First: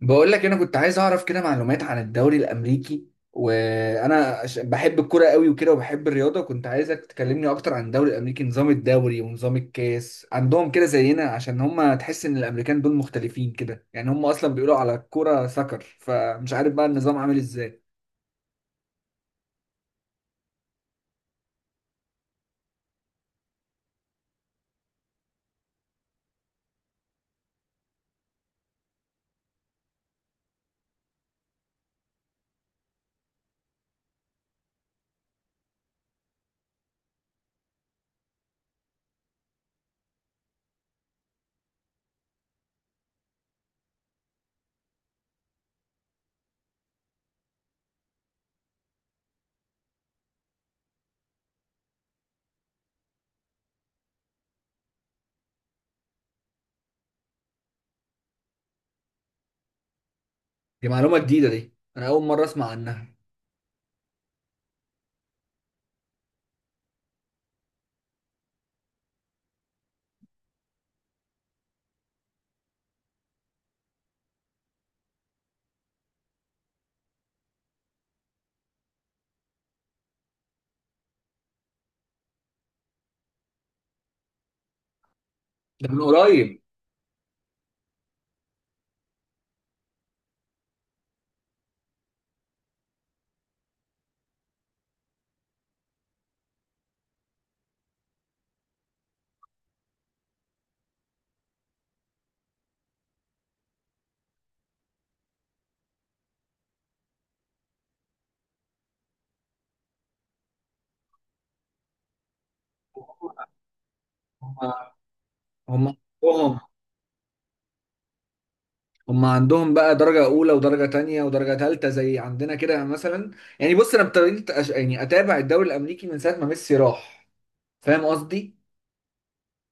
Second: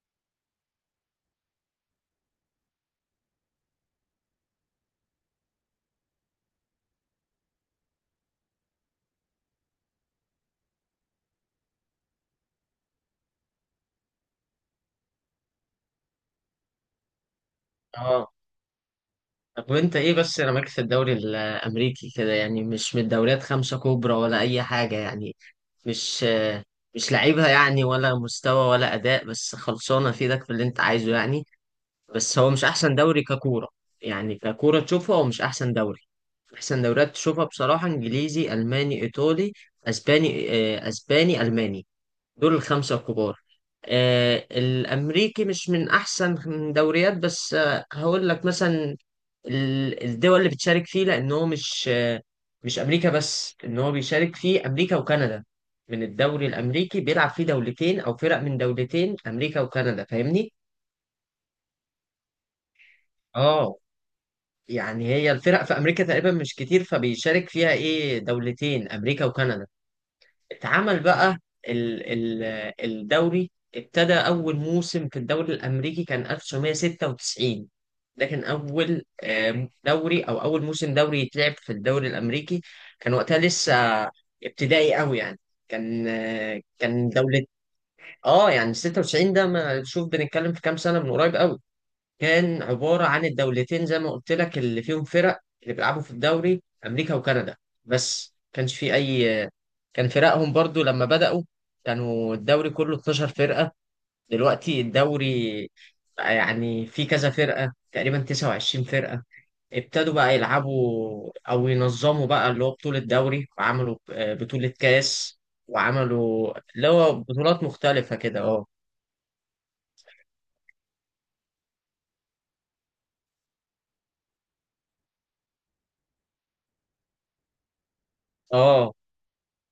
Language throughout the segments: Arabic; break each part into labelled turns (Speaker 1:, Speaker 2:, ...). Speaker 1: بقول لك انا كنت عايز اعرف كده معلومات عن الدوري الامريكي، وانا بحب الكوره قوي وكده، وبحب الرياضه. كنت عايزك تكلمني اكتر عن الدوري الامريكي، نظام الدوري ونظام الكاس عندهم كده زينا، عشان هم تحس ان الامريكان دول مختلفين كده. يعني هم اصلا بيقولوا على الكوره سكر، فمش عارف بقى النظام عامل ازاي.
Speaker 2: اه. طب وانت ايه بس انا مالك في الدوري الامريكي كده، يعني مش من الدوريات خمسة كبرى ولا اي حاجة يعني. مش مش لعيبها يعني، ولا مستوى ولا اداء، بس خلصانة في ايدك في اللي انت عايزه يعني. بس هو مش احسن دوري ككورة. يعني ككورة تشوفها هو مش احسن دوري. احسن دوريات تشوفها بصراحة انجليزي، الماني، ايطالي، اسباني. اسباني، الماني، دول الخمسة الكبار. الأمريكي مش من أحسن دوريات، بس هقول لك مثلا الدول اللي بتشارك فيه، لأن هو مش مش أمريكا بس، إن هو بيشارك فيه أمريكا وكندا. من الدوري الأمريكي بيلعب فيه دولتين أو فرق من دولتين، أمريكا وكندا، فاهمني؟
Speaker 1: دي معلومه جديده دي، انا اول مره اسمع عنها.
Speaker 2: آه يعني هي الفرق في أمريكا تقريبا مش كتير، فبيشارك فيها إيه، دولتين، أمريكا وكندا. اتعمل بقى ال ال الدوري. ابتدى أول موسم في الدوري الأمريكي كان 1996. ده كان أول دوري، أو أول موسم دوري يتلعب في الدوري الأمريكي. كان وقتها لسه ابتدائي قوي يعني.
Speaker 1: ده من
Speaker 2: كان
Speaker 1: قريب.
Speaker 2: آه، كان دولة. اه، يعني 96 ده، ما شوف بنتكلم في كام سنة، من قريب قوي. كان عبارة عن الدولتين زي ما قلت لك، اللي فيهم فرق اللي بيلعبوا في الدوري، أمريكا وكندا. بس كانش في أي، كان فرقهم برضو لما بدأوا كانوا الدوري كله 12 فرقة. دلوقتي الدوري بقى، يعني في كذا فرقة، تقريبا 29 فرقة. ابتدوا بقى يلعبوا أو ينظموا بقى اللي هو بطولة دوري، وعملوا بطولة
Speaker 1: هم.
Speaker 2: كاس،
Speaker 1: هم.
Speaker 2: وعملوا
Speaker 1: هم.
Speaker 2: اللي هو بطولات مختلفة كده. اه.
Speaker 1: هم. عندهم بقى درجة أولى ودرجة تانية ودرجة تالتة زي عندنا كده مثلا. يعني بص، أنا ابتديت يعني أتابع الدوري الأمريكي من ساعة ما ميسي راح. فاهم قصدي؟
Speaker 2: اه،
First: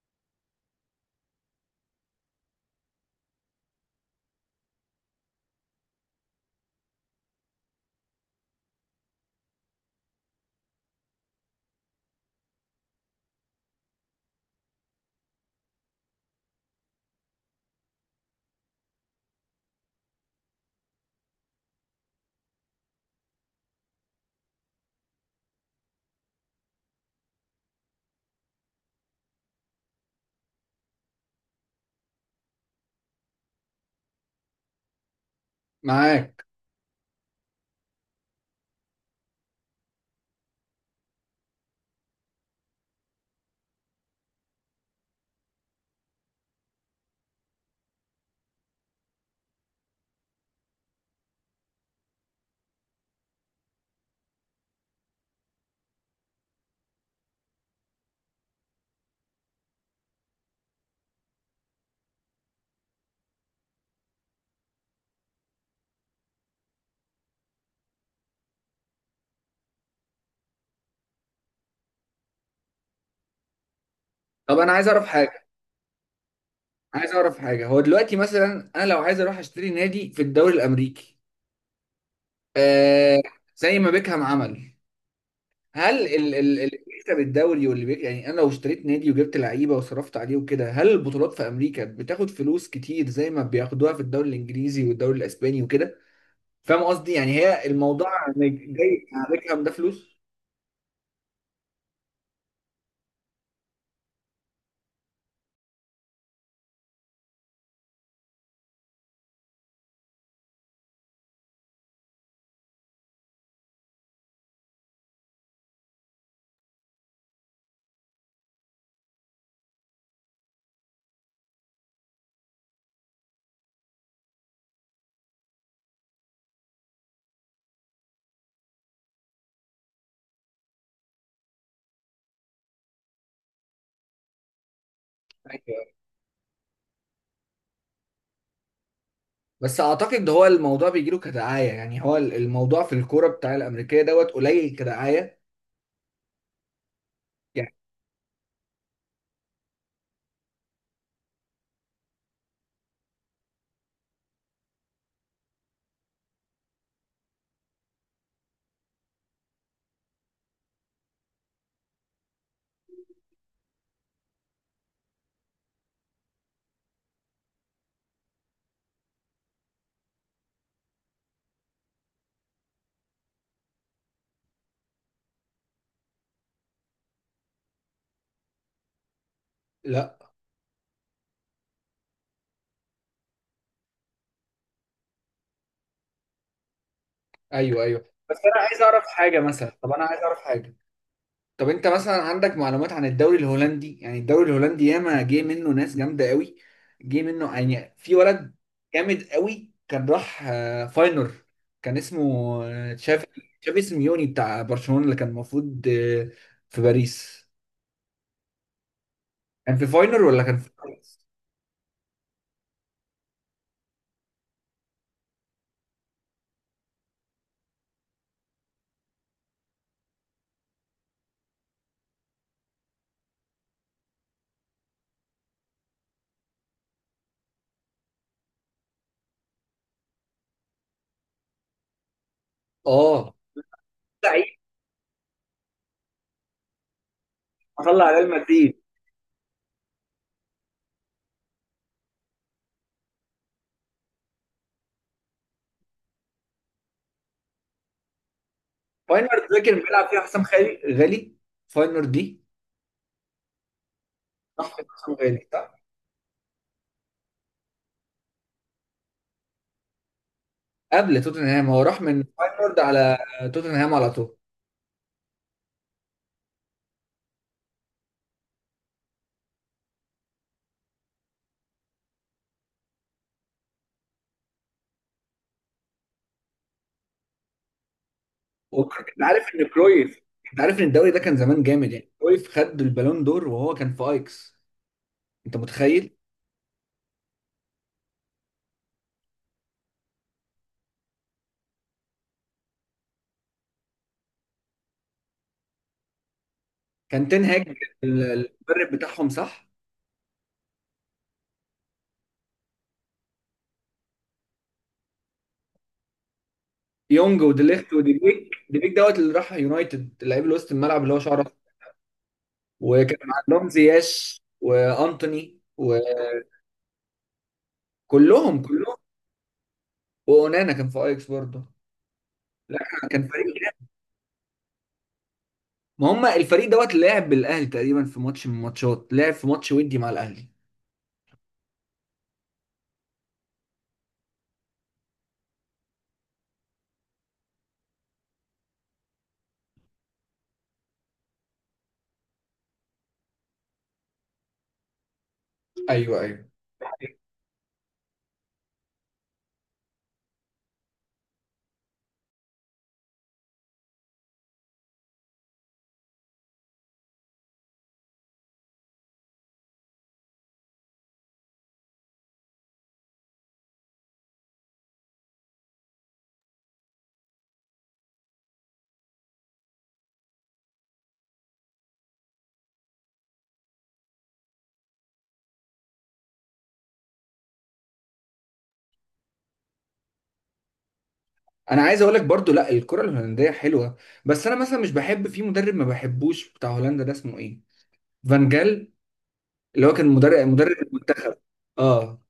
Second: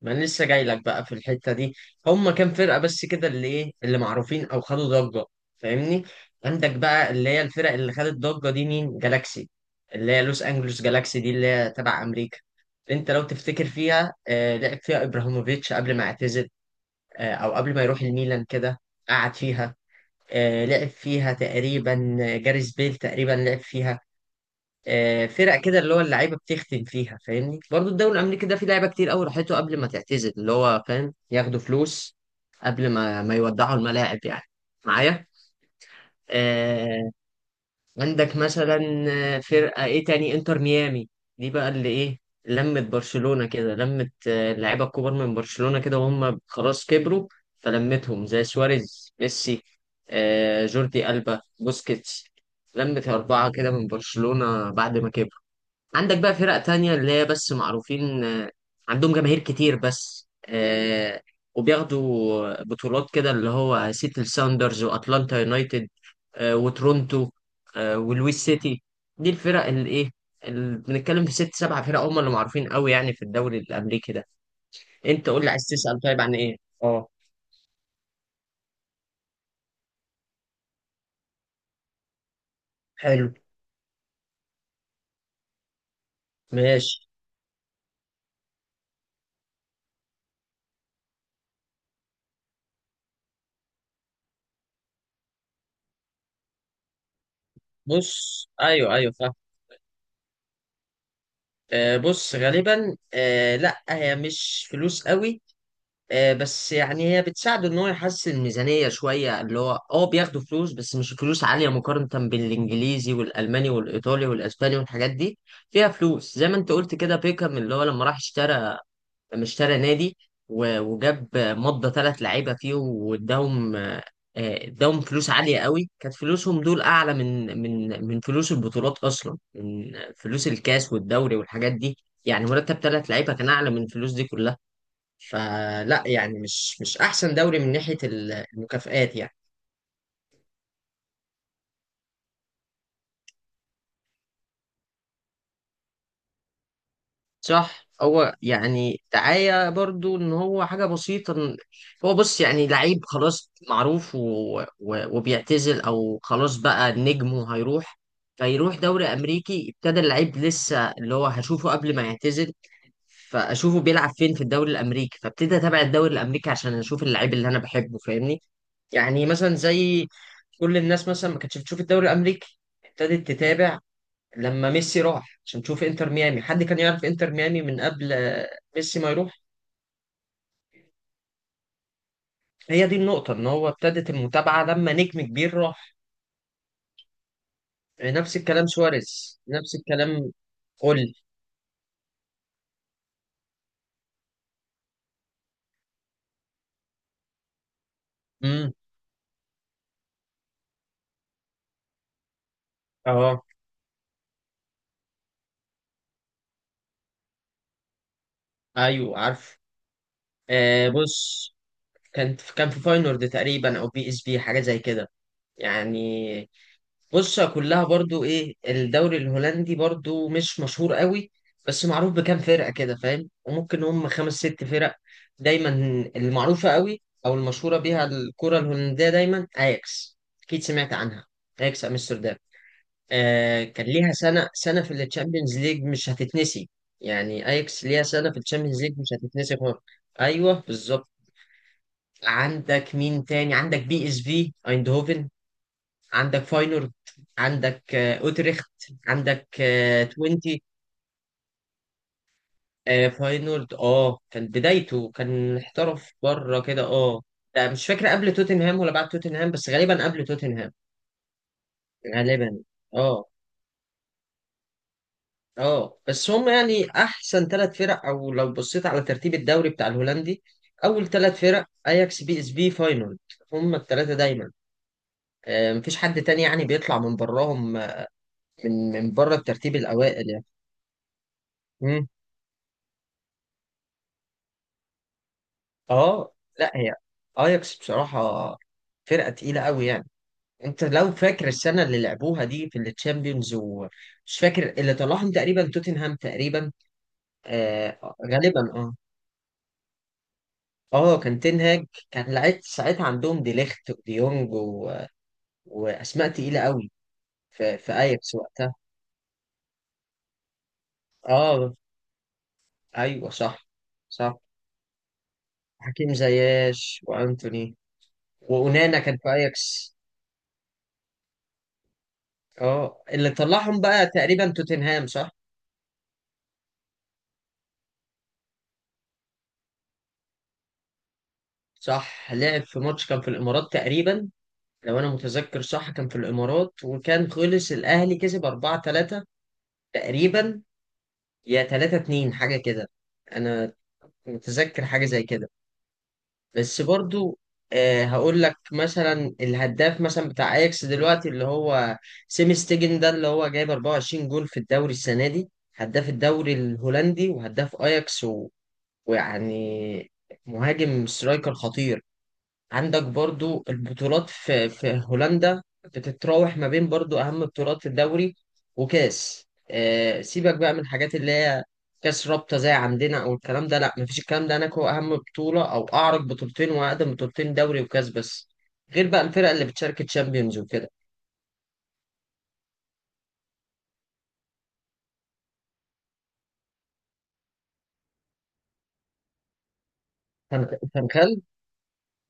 Speaker 2: ما انا لسه جاي لك بقى في الحته دي. هم كام فرقه بس كده اللي ايه، اللي معروفين او خدوا ضجه، فاهمني. عندك بقى اللي هي الفرق اللي خدت ضجه دي، مين؟ جالاكسي، اللي هي لوس انجلوس جالاكسي، دي اللي هي تبع امريكا. انت لو تفتكر فيها لعب فيها ابراهيموفيتش قبل ما اعتزل، او قبل ما يروح الميلان كده، قعد فيها. لعب فيها تقريبا جاريث بيل، تقريبا لعب فيها. فرق كده اللي هو اللعيبه بتختم فيها، فاهمني؟ برضو الدوري الامريكي ده فيه لعيبه كتير قوي راحته قبل ما تعتزل، اللي هو فاهم ياخدوا فلوس قبل ما يودعوا الملاعب يعني. معايا؟
Speaker 1: معاك.
Speaker 2: آه. عندك مثلا فرقه ايه تاني، انتر ميامي. دي بقى اللي ايه، لمت برشلونه كده، لمت اللعيبه الكبار من برشلونه كده وهم خلاص كبروا، فلمتهم زي سواريز، ميسي، جوردي ألبا، بوسكيتس. لمت أربعة كده من برشلونة بعد ما كبروا. عندك بقى فرق تانية اللي هي بس معروفين، عندهم جماهير كتير، بس وبياخدوا بطولات كده، اللي هو سيتل ساوندرز، واتلانتا يونايتد، وتورونتو، ولويس سيتي. دي الفرق اللي ايه، اللي بنتكلم في ست سبع فرق هم اللي معروفين قوي يعني في الدوري الامريكي ده.
Speaker 1: طب أنا عايز أعرف
Speaker 2: انت قول
Speaker 1: حاجة
Speaker 2: لي، عايز تسأل طيب عن ايه؟ اه.
Speaker 1: عايز أعرف حاجة هو دلوقتي مثلا أنا لو عايز أروح أشتري نادي في الدوري الأمريكي، آه،
Speaker 2: حلو.
Speaker 1: زي ما بيكهام عمل. هل اللي
Speaker 2: ماشي.
Speaker 1: بيكسب الدوري يعني أنا لو اشتريت نادي وجبت لعيبة وصرفت عليه وكده، هل البطولات في أمريكا بتاخد فلوس كتير زي ما بياخدوها في الدوري الإنجليزي والدوري الإسباني وكده؟ فاهم قصدي؟ يعني هي الموضوع،
Speaker 2: بص،
Speaker 1: يعني
Speaker 2: ايوه
Speaker 1: جاي
Speaker 2: ايوه
Speaker 1: على
Speaker 2: فاهم.
Speaker 1: بيكهام ده، فلوس.
Speaker 2: بص غالبا، لا، هي مش فلوس قوي. بس يعني هي بتساعده ان هو يحسن الميزانيه شويه، اللي هو بياخدوا فلوس، بس مش فلوس عاليه مقارنه بالانجليزي والالماني والايطالي والاسباني والحاجات دي. فيها فلوس زي ما انت قلت كده، بيكهام اللي هو لما راح اشترى، لما اشترى نادي، و- وجاب مضى ثلاث لعيبه فيهم واداهم، اداهم فلوس عاليه قوي. كانت فلوسهم دول اعلى من من فلوس البطولات اصلا، من فلوس الكاس والدوري والحاجات دي. يعني مرتب ثلاث لعيبه كان اعلى من الفلوس دي كلها.
Speaker 1: أيوة.
Speaker 2: فلا يعني، مش احسن دوري من ناحية المكافآت يعني.
Speaker 1: بس اعتقد ده هو الموضوع بيجي له كدعايه، يعني هو الموضوع في الكوره بتاع الامريكيه دوت قليل كدعايه. يعني.
Speaker 2: صح، هو يعني دعاية برضو، ان هو حاجة بسيطة إن هو، بص يعني لعيب خلاص معروف و... و... وبيعتزل او خلاص بقى نجمه هيروح، فيروح دوري امريكي. ابتدى اللعيب لسه اللي هو هشوفه قبل ما يعتزل، فاشوفه بيلعب فين؟ في الدوري الامريكي، فابتدي اتابع الدوري الامريكي عشان اشوف اللعيب اللي انا بحبه، فاهمني؟ يعني مثلا زي كل الناس مثلا ما كانتش بتشوف الدوري الامريكي، ابتدت تتابع لما ميسي راح عشان تشوف انتر ميامي. حد كان يعرف انتر ميامي من قبل ميسي ما يروح؟
Speaker 1: لا،
Speaker 2: هي دي النقطة، ان هو ابتدت المتابعة لما نجم كبير راح.
Speaker 1: ايوه، ايوه. بس
Speaker 2: نفس
Speaker 1: انا
Speaker 2: الكلام
Speaker 1: عايز اعرف حاجه
Speaker 2: سواريز، نفس
Speaker 1: مثلا. طب انا عايز
Speaker 2: الكلام.
Speaker 1: اعرف حاجه.
Speaker 2: قول.
Speaker 1: طب انت مثلا عندك معلومات عن الدوري الهولندي؟ يعني الدوري الهولندي ياما جه منه ناس جامده قوي. جه منه يعني في ولد
Speaker 2: امم.
Speaker 1: جامد قوي، كان راح فاينر. كان اسمه آه، تشافي
Speaker 2: اه،
Speaker 1: تشافي سيميوني بتاع برشلونه، اللي كان المفروض في باريس.
Speaker 2: ايوه عارف.
Speaker 1: كان في فاينر ولا كان في باريس؟
Speaker 2: بص، كان في فاينورد تقريبا، او بي اس بي، حاجة زي كده يعني. بص، كلها برضو ايه، الدوري الهولندي برضو مش مشهور قوي، بس معروف بكام فرقة كده، فاهم؟ وممكن هم خمس ست فرق دايما المعروفة قوي، او المشهورة بيها الكرة الهولندية. دايما اياكس، اكيد سمعت عنها، اياكس امستردام.
Speaker 1: اه.
Speaker 2: كان ليها
Speaker 1: لعيب.
Speaker 2: سنة في التشامبيونز ليج مش هتتنسي. يعني اياكس ليها
Speaker 1: طلع ريال
Speaker 2: سنة في
Speaker 1: مدريد.
Speaker 2: التشامبيونز ليج مش هتتنسي خالص. ايوه بالظبط. عندك مين تاني؟ عندك بي اس في ايندهوفن، عندك فاينورد، عندك اوتريخت،
Speaker 1: فاينر
Speaker 2: عندك
Speaker 1: ده كان بيلعب فيها حسام
Speaker 2: توينتي.
Speaker 1: غالي. فاينر دي.
Speaker 2: فاينورد اه كان
Speaker 1: راح فين
Speaker 2: بدايته،
Speaker 1: حسام غالي،
Speaker 2: كان
Speaker 1: صح؟
Speaker 2: احترف بره كده. اه لا مش فاكر قبل توتنهام ولا بعد توتنهام، بس غالبا قبل توتنهام.
Speaker 1: قبل توتنهام، هو راح من
Speaker 2: غالبا.
Speaker 1: فاينر على
Speaker 2: اه.
Speaker 1: توتنهام على طول.
Speaker 2: اه بس هم يعني احسن ثلاث فرق، او لو بصيت على ترتيب الدوري بتاع الهولندي، اول ثلاث فرق اياكس، بي اس بي، فاينورد. هم الثلاثه دايما، مفيش حد تاني يعني بيطلع من براهم، من من
Speaker 1: انت
Speaker 2: بره
Speaker 1: عارف ان
Speaker 2: الترتيب
Speaker 1: كرويف،
Speaker 2: الاوائل
Speaker 1: انت عارف ان الدوري ده كان زمان جامد؟
Speaker 2: يعني.
Speaker 1: يعني كرويف خد البالون دور وهو كان في ايكس. انت متخيل؟
Speaker 2: اه. لا هي اياكس بصراحة فرقة تقيلة قوي يعني. انت لو فاكر السنة اللي لعبوها دي في التشامبيونز، ومش فاكر اللي طلعهم، تقريبا توتنهام تقريبا.
Speaker 1: كان تنهاج.
Speaker 2: غالبا.
Speaker 1: المدرب
Speaker 2: اه
Speaker 1: بتاعهم، صح؟
Speaker 2: اه، كان تنهاج. كان لعيب ساعتها عندهم ديليخت وديونج و... واسماء تقيلة قوي
Speaker 1: يونج
Speaker 2: في,
Speaker 1: وديليخت
Speaker 2: في اياكس
Speaker 1: وديبيك.
Speaker 2: وقتها.
Speaker 1: ديبيك دوت، اللي راح يونايتد، لعيب اللي وسط الملعب اللي هو شعره أخضر.
Speaker 2: اه
Speaker 1: وكان
Speaker 2: ايوه صح.
Speaker 1: عندهم
Speaker 2: صح،
Speaker 1: زياش وانتوني.
Speaker 2: حكيم زياش وانتوني،
Speaker 1: وكلهم.
Speaker 2: وأونانا كان في اياكس.
Speaker 1: واونانا كان في ايكس برضه. لا.
Speaker 2: اه،
Speaker 1: كان
Speaker 2: اللي
Speaker 1: فريق
Speaker 2: طلعهم
Speaker 1: جامد.
Speaker 2: بقى تقريبا توتنهام، صح؟
Speaker 1: ما هم الفريق دوت لعب بالاهلي تقريبا في ماتش من الماتشات، لعب في ماتش ودي مع الاهلي.
Speaker 2: صح، لعب في ماتش، كان في الامارات تقريبا، لو انا متذكر صح، كان في الامارات، وكان خلص الاهلي كسب 4-3 تقريبا، يا 3-2 حاجه كده. انا متذكر حاجه زي كده.
Speaker 1: ايوه، ايوه.
Speaker 2: بس برضو، هقول لك مثلا، الهداف مثلا بتاع اياكس دلوقتي اللي هو سيمي ستيجن، ده اللي هو جايب 24 جول في الدوري السنه دي، هداف الدوري الهولندي وهداف اياكس و... ويعني مهاجم، سترايكر خطير. عندك برضو البطولات في هولندا بتتراوح ما بين، برضو أهم بطولات في الدوري وكاس، سيبك بقى من الحاجات اللي هي كاس رابطة زي عندنا أو الكلام ده، لا، مفيش الكلام ده هناك. هو أهم بطولة، أو أعرق بطولتين وأقدم بطولتين، دوري وكاس بس، غير بقى الفرق اللي بتشارك تشامبيونز وكده.
Speaker 1: انا عايز اقول لك برضو، لا، الكره الهولنديه حلوه. بس انا مثلا مش بحب في مدرب، ما بحبوش، بتاع هولندا ده اسمه ايه؟ فان جال. اللي هو كان مدرب المنتخب.
Speaker 2: فانخال.
Speaker 1: اه.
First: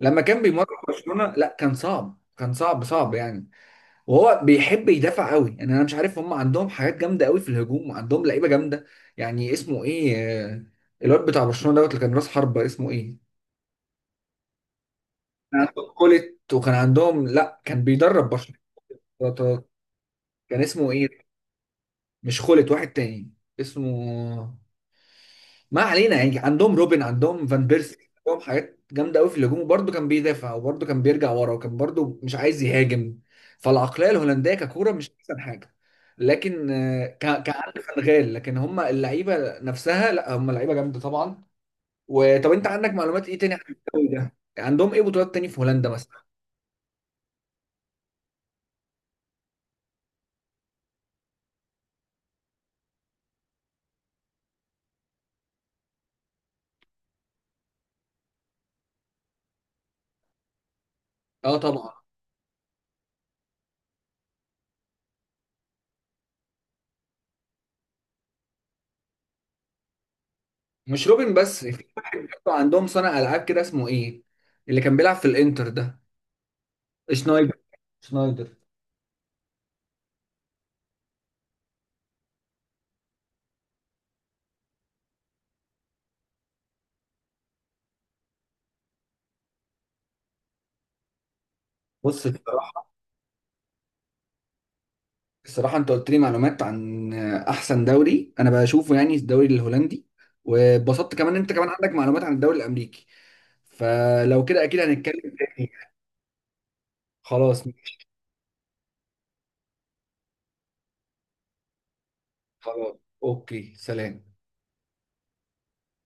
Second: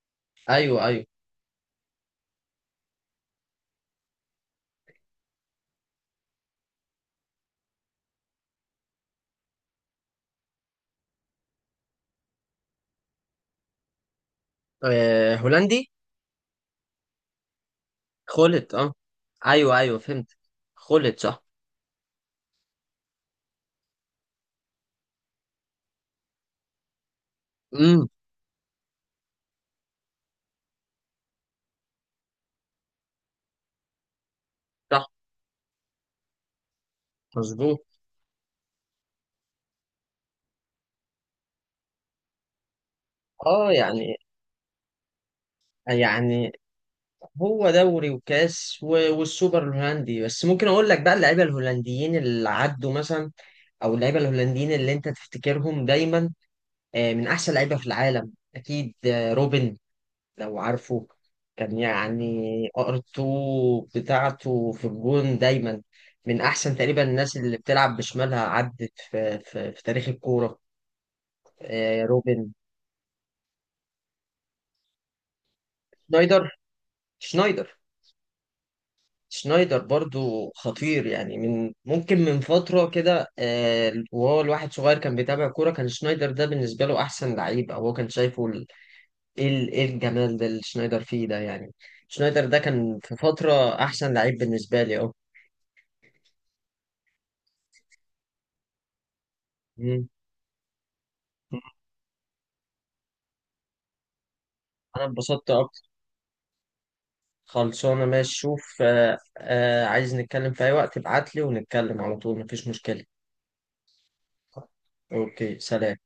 Speaker 1: لما كان بيمرن
Speaker 2: أيوه أيوه.
Speaker 1: برشلونه، لا، كان صعب صعب يعني. وهو بيحب يدافع قوي. يعني انا مش عارف، هم عندهم حاجات جامده قوي في الهجوم، وعندهم لعيبه جامده. يعني اسمه ايه؟ آه، الواد بتاع برشلونه دوت، اللي كان راس حربه، اسمه ايه؟ كان
Speaker 2: هولندي.
Speaker 1: عندهم كولت، وكان عندهم، لا، كان بيدرب
Speaker 2: خلت.
Speaker 1: برشلونه.
Speaker 2: أيوه أيوه فهمت.
Speaker 1: كان اسمه
Speaker 2: خلت،
Speaker 1: ايه؟
Speaker 2: صح.
Speaker 1: مش خولت، واحد تاني اسمه. ما علينا. يعني عندهم روبن، عندهم فان بيرسي،
Speaker 2: امم.
Speaker 1: عندهم حاجات جامده قوي في الهجوم، وبرده كان بيدافع، وبرده كان بيرجع ورا، وكان برده مش عايز يهاجم. فالعقليه الهولنديه ككوره
Speaker 2: صح.
Speaker 1: مش احسن حاجه. لكن كان عندي
Speaker 2: مظبوط.
Speaker 1: فنغال، لكن هم اللعيبه نفسها لا، هم لعيبه جامده طبعا. وطب انت عندك معلومات ايه تاني عن الدوري
Speaker 2: يعني،
Speaker 1: ده؟ عندهم ايه بطولات تاني في هولندا مثلا؟
Speaker 2: يعني هو دوري وكاس و- والسوبر الهولندي بس. ممكن اقول لك بقى اللعيبه الهولنديين اللي عدوا مثلا، او اللعيبه الهولنديين اللي انت تفتكرهم دايما، من احسن لعيبه في العالم اكيد، روبن، لو عارفه.
Speaker 1: اه
Speaker 2: كان
Speaker 1: طبعا.
Speaker 2: يعني ارتو بتاعته في الجون دايما، من احسن تقريبا الناس اللي بتلعب بشمالها عدت في تاريخ الكوره.
Speaker 1: مش روبن بس، في واحد
Speaker 2: روبن،
Speaker 1: برضه عندهم صانع العاب كده اسمه ايه، اللي كان بيلعب في الانتر ده.
Speaker 2: شنايدر.
Speaker 1: شنايدر.
Speaker 2: شنايدر.
Speaker 1: شنايدر.
Speaker 2: شنايدر برضو خطير يعني، من ممكن من فترة كده، وهو الواحد صغير كان بيتابع كورة، كان شنايدر ده بالنسبة له أحسن لعيب، أو هو كان شايفه إيه الجمال ده اللي شنايدر فيه ده يعني.
Speaker 1: بص
Speaker 2: شنايدر ده
Speaker 1: الصراحه
Speaker 2: كان في فترة أحسن لعيب بالنسبة لي.
Speaker 1: الصراحه انت قلت لي معلومات عن احسن دوري انا بشوفه، يعني الدوري الهولندي،
Speaker 2: مم.
Speaker 1: واتبسطت كمان إن انت كمان عندك معلومات عن الدوري الامريكي. فلو كده اكيد
Speaker 2: أنا
Speaker 1: هنتكلم
Speaker 2: اتبسطت
Speaker 1: تاني.
Speaker 2: أكتر.
Speaker 1: خلاص.
Speaker 2: خلصانة، ماشي. شوف، عايز نتكلم في أي وقت ابعتلي ونتكلم على طول، مفيش
Speaker 1: خلاص.
Speaker 2: مشكلة.
Speaker 1: اوكي، سلام.
Speaker 2: أوكي، سلام.